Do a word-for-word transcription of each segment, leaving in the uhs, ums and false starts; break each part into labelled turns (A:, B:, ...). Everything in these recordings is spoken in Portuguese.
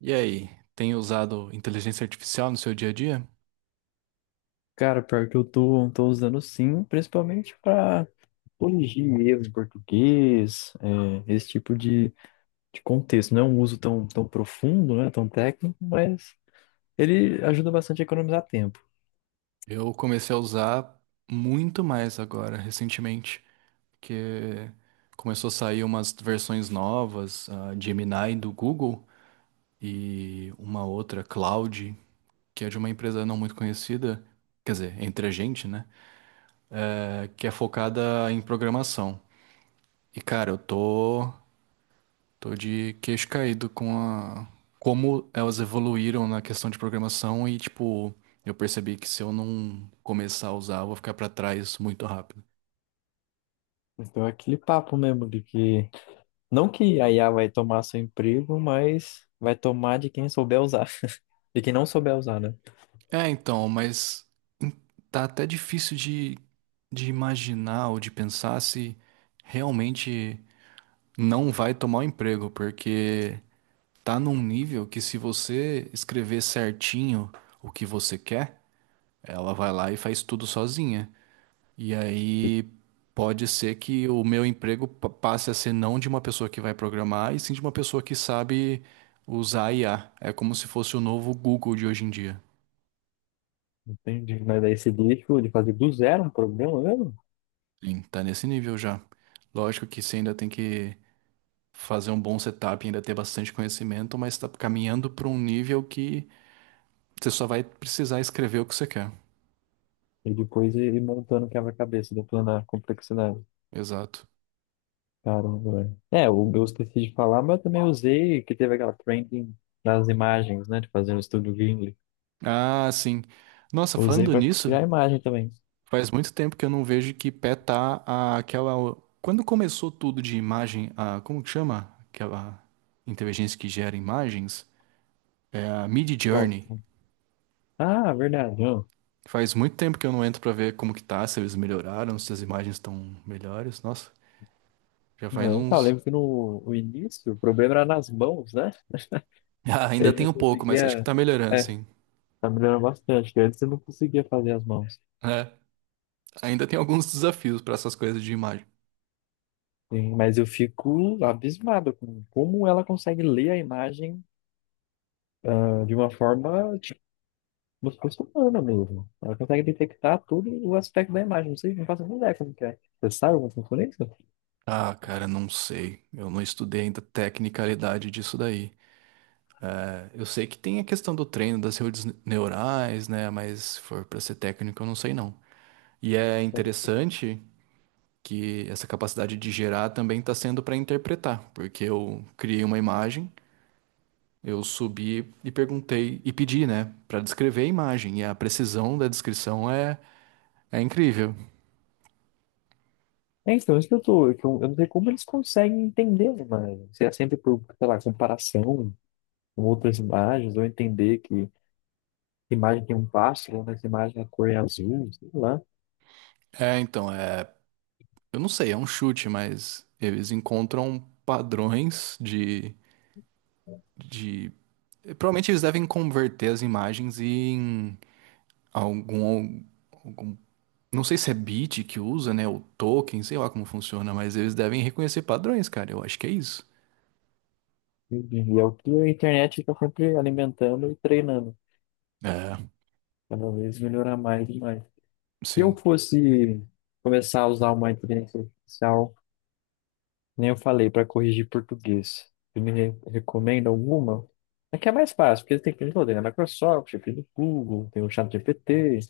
A: E aí, tem usado inteligência artificial no seu dia a dia?
B: Cara, pior que eu tô, tô usando, sim, principalmente para corrigir erros em português, é, esse tipo de, de contexto. Não é um uso tão, tão profundo, né, tão técnico, mas ele ajuda bastante a economizar tempo.
A: Eu comecei a usar muito mais agora, recentemente, porque começou a sair umas versõões novas, a Gemini do Google e uma outra, Cloud, que é de uma empresa não muito conhecida, quer dizer, entre a gente, né? É, que é focada em programação. E cara, eu tô Tô de queixo caído com a como elas evoluíram na questão de programação e, tipo, eu percebi que se eu não começar a usar, eu vou ficar pra trás muito rápido.
B: Então é aquele papo mesmo de que, não que a I A vai tomar seu emprego, mas vai tomar de quem souber usar, de quem não souber usar, né?
A: É, então, mas tá até difícil de, de imaginar ou de pensar se realmente não vai tomar o emprego, porque tá num nível que, se você escrever certinho o que você quer, ela vai lá e faz tudo sozinha. E aí pode ser que o meu emprego pa- passe a ser não de uma pessoa que vai programar, e sim de uma pessoa que sabe usar I A. É como se fosse o novo Google de hoje em dia.
B: Entendi. Mas daí esse lixo de fazer do zero um problema mesmo,
A: Sim, tá nesse nível já. Lógico que você ainda tem que fazer um bom setup, ainda ter bastante conhecimento, mas tá caminhando para um nível que você só vai precisar escrever o que você quer.
B: e depois ele montando o quebra-cabeça, depois na complexidade.
A: Exato.
B: Caramba, velho. É, o- eu esqueci de falar, mas eu também usei, que teve aquela trending das imagens, né? De fazer um estudo Gimli.
A: Ah, sim. Nossa,
B: Usei
A: falando
B: pra
A: nisso,
B: criar imagem também.
A: faz muito tempo que eu não vejo que pé tá a- aquela. Quando começou tudo de imagem, a como que chama? Aquela inteligência que gera imagens? É a Journey.
B: Próximo. Ah, verdade, ó.
A: Faz muito tempo que eu não entro pra ver como que tá, se eles melhoraram, se as imagens estão melhores. Nossa, já faz
B: Não. Eu, tá, eu
A: uns.
B: lembro que no o início o problema era nas mãos, né?
A: Ah, ainda
B: Ele
A: tem
B: não
A: um pouco, mas acho que
B: conseguia.
A: tá melhorando,
B: É,
A: sim.
B: tá melhorando bastante, que antes eu não conseguia fazer as mãos.
A: É, ainda tem alguns desafios pra essas coisas de imagem.
B: Sim, mas eu fico abismado com como ela consegue ler a imagem, ah, de uma forma. Por por mesmo. Ela consegue detectar todo o aspecto da imagem. Não sei, não faço nem ideia como que é. Você sabe como funciona isso? Como
A: Ah, cara, não sei. Eu não estudei ainda a tecnicalidade disso daí. É, eu sei que tem a questão do treino das redes neurais, né? Mas se for para ser técnico, eu não sei não. E é
B: é que-
A: interessante que essa capacidade de gerar também está sendo para interpretar, porque eu criei uma imagem, eu subi e perguntei e pedi, né, para descrever a imagem. E a precisão da descrição é, é incrível.
B: É, é, então, isso que eu tô. É que Eu, eu não sei como eles conseguem entender as imagens. Se é sempre por, sei lá, comparação com outras imagens, ou entender que imagem tem um pássaro, nessa imagem é a cor é azul, sei lá.
A: É, então, é, eu não sei, é um chute, mas eles encontram padrões de, de provavelmente eles devem converter as imagens em algum, algum- não sei se é bit que usa, né, ou token, sei lá como funciona, mas eles devem reconhecer padrões, cara. Eu acho que é isso.
B: E, e é o que a internet fica sempre alimentando e treinando.
A: É,
B: Cada vez melhorar mais e mais. Se eu
A: sim.
B: fosse começar a usar uma inteligência artificial. Nem eu falei, para corrigir português. Você me re- recomenda alguma? Aqui é mais fácil, porque tem que toda, tem na Microsoft, tem do Google, tem o ChatGPT. O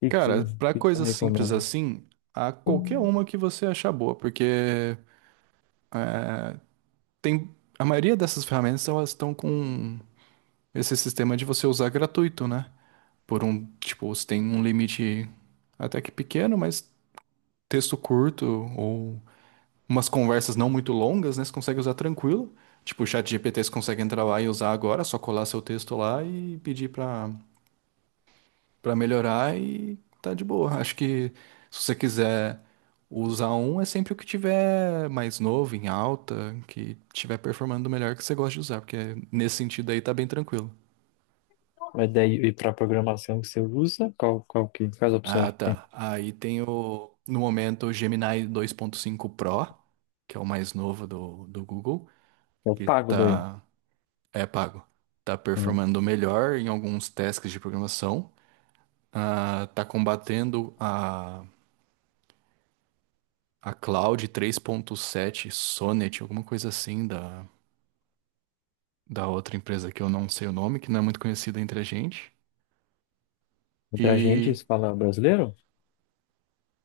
B: que, que,
A: Cara,
B: o
A: pra
B: que que eu
A: coisas simples
B: recomendo?
A: assim, há qualquer uma que você achar boa, porque é, tem a maioria dessas ferramentas, elas estão com esse sistema de você usar gratuito, né? Por um, tipo, você tem um limite até que pequeno, mas texto curto ou umas conversas não muito longas, né? Você consegue usar tranquilo. Tipo, o chat G P T você consegue entrar lá e usar agora, é só colar seu texto lá e pedir pra, pra melhorar e tá de boa. Acho que, se você quiser usar um, é sempre o que tiver mais novo, em alta, que tiver performando melhor, que você gosta de usar, porque nesse sentido aí tá bem tranquilo.
B: Mas daí, e para programação que você usa, qual, qual que, quais
A: Ah,
B: opções que tem?
A: tá. Aí tem o, no momento, o Gemini dois ponto cinco Pro, que é o mais novo do, do Google,
B: Eu
A: que
B: pago daí.
A: tá É pago. Tá
B: Hum.
A: performando melhor em alguns tasks de programação. Ah, tá combatendo a, a Cloud três ponto sete Sonnet, alguma coisa assim da, da outra empresa que eu não sei o nome, que não é muito conhecida entre a gente.
B: Entre a gente,
A: E
B: se fala brasileiro?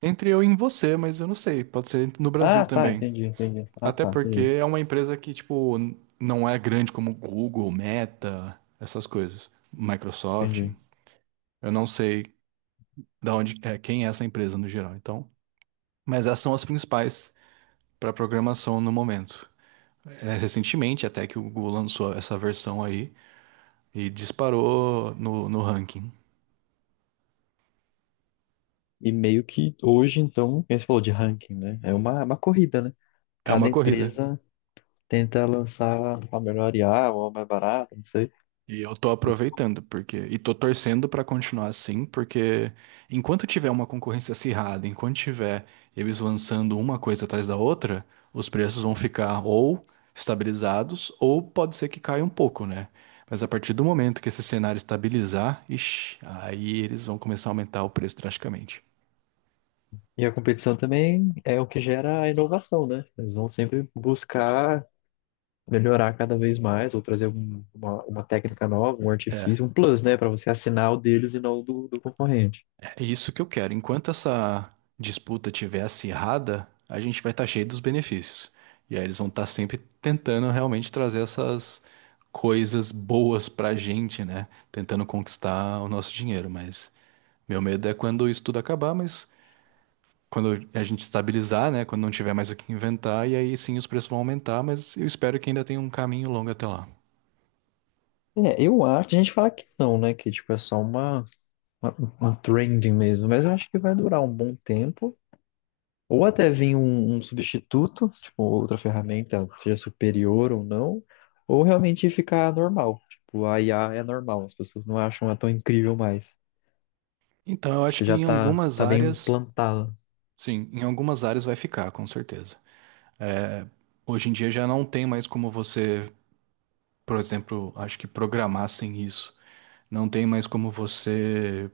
A: entre eu e em você, mas eu não sei, pode ser no Brasil
B: Ah, tá,
A: também.
B: entendi, entendi. Ah,
A: Até
B: tá,
A: porque
B: entendi,
A: é uma empresa que, tipo, n- não é grande como Google, Meta, essas coisas. Microsoft.
B: entendi.
A: Eu não sei da onde é, quem é essa empresa no geral. Então, mas essas são as principais para programação no momento. É, recentemente, até que o Google lançou essa versão aí e disparou no, no ranking.
B: E meio que hoje, então, como você falou de ranking, né? É uma, uma corrida, né?
A: É
B: Cada
A: uma corrida.
B: empresa tentar lançar a melhor I A ou a mais barata, não sei.
A: E eu tô aproveitando, porque e tô torcendo pra continuar assim, porque enquanto tiver uma concorrência acirrada, enquanto tiver eles lançando uma coisa atrás da outra, os preços vão ficar ou estabilizados, ou pode ser que caia um pouco, né? Mas a partir do momento que esse cenário estabilizar, ixi, aí eles vão começar a aumentar o preço drasticamente.
B: E a competição também é o que gera a inovação, né? Eles vão sempre buscar melhorar cada vez mais ou trazer um- uma, uma técnica nova, um
A: É.
B: artifício, um plus, né? Para você assinar o deles e não o do, do concorrente.
A: É isso que eu quero. Enquanto essa disputa estiver acirrada, a gente vai estar cheio dos benefícios. E aí eles vão estar sempre tentando realmente trazer essas coisas boas pra gente, né? Tentando conquistar o nosso dinheiro. Mas meu medo é quando isso tudo acabar, mas quando a gente estabilizar, né? Quando não tiver mais o que inventar, e aí sim os preços vão aumentar, mas eu espero que ainda tenha um caminho longo até lá.
B: É, eu acho, a gente fala que não, né? Que tipo, é só uma, uma, uma trending mesmo, mas eu acho que vai durar um bom tempo. Ou até vir um, um substituto, tipo, outra ferramenta, seja superior ou não, ou realmente ficar normal. Tipo, a I A é normal, as pessoas não acham ela tão incrível mais,
A: Então eu acho
B: porque
A: que
B: já
A: em
B: tá,
A: algumas
B: tá bem
A: áreas,
B: implantada.
A: sim, em algumas áreas vai ficar, com certeza. Hoje em dia já não tem mais como você, por exemplo, acho que programar sem isso. Não tem mais como você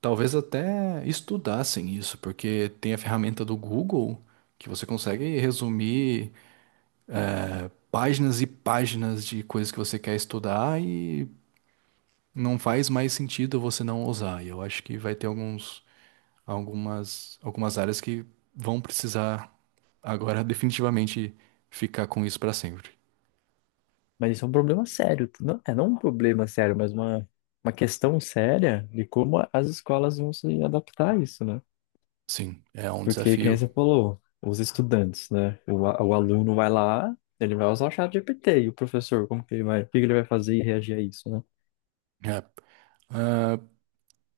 A: talvez até estudar sem isso, porque tem a ferramenta do Google que você consegue resumir páginas e páginas de coisas que você quer estudar e não faz mais sentido você não usar. E eu acho que vai ter alguns, algumas, algumas áreas que vão precisar agora definitivamente ficar com isso para sempre.
B: Mas isso é um problema sério, tu- não, é não um problema sério, mas uma, uma questão séria de como as escolas vão se adaptar a isso, né?
A: Sim, é um
B: Porque, como
A: desafio.
B: você falou, os estudantes, né? O, a- o aluno vai lá, ele vai usar o chat G P T, e o professor, como que ele vai, o que que ele vai fazer e reagir a isso, né?
A: É. Ah,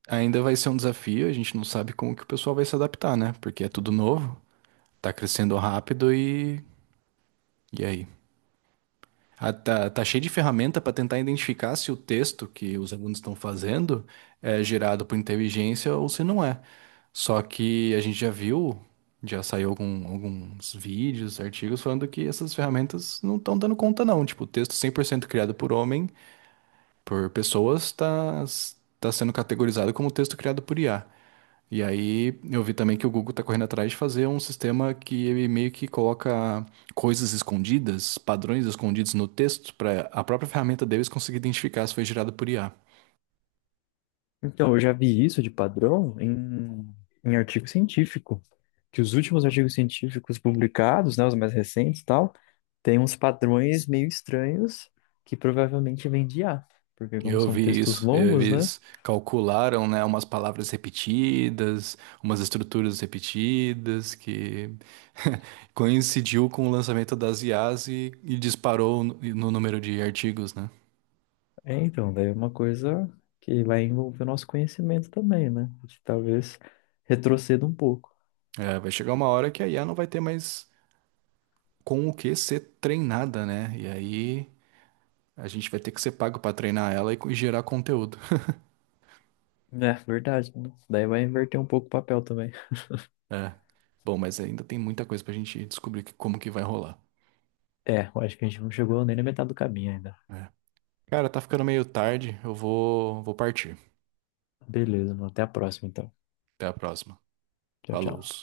A: ainda vai ser um desafio, a gente não sabe como que o pessoal vai se adaptar, né? Porque é tudo novo, tá crescendo rápido e. E aí? Ah, tá, tá cheio de ferramenta para tentar identificar se o texto que os alunos estão fazendo é gerado por inteligência ou se não é. Só que a gente já viu, já saiu algum- alguns vídeos, artigos falando que essas ferramentas não estão dando conta, não. Tipo, o texto cem por cento criado por homem, por pessoas, tá, tá sendo categorizado como texto criado por I A. E aí eu vi também que o Google está correndo atrás de fazer um sistema que ele meio que coloca coisas escondidas, padrões escondidos no texto, para a própria ferramenta deles conseguir identificar se foi gerado por I A.
B: Então, eu já vi isso de padrão em, em artigo científico, que os últimos artigos científicos publicados, né, os mais recentes e tal, têm uns padrões meio estranhos que provavelmente vêm de I a, porque como
A: Eu
B: são
A: vi
B: textos
A: isso,
B: longos, né?
A: eles calcularam, né, umas palavras repetidas, umas estruturas repetidas, que coincidiu com o lançamento das I As e, e disparou no, no número de artigos, né?
B: É, então, daí é uma coisa que vai envolver o nosso conhecimento também, né? Que talvez retroceda um pouco.
A: É, vai chegar uma hora que a I A não vai ter mais com o que ser treinada, né? E aí a gente vai ter que ser pago pra treinar ela e co- e gerar conteúdo.
B: É, verdade, né? Daí vai inverter um pouco o papel também.
A: É. Bom, mas ainda tem muita coisa pra gente descobrir que- como que vai rolar.
B: É, eu acho que a gente não chegou nem na metade do caminho ainda.
A: É. Cara, tá ficando meio tarde, eu vou, vou partir.
B: Beleza, mano. Até a próxima, então.
A: Até a próxima.
B: Tchau,
A: Falou.
B: tchau.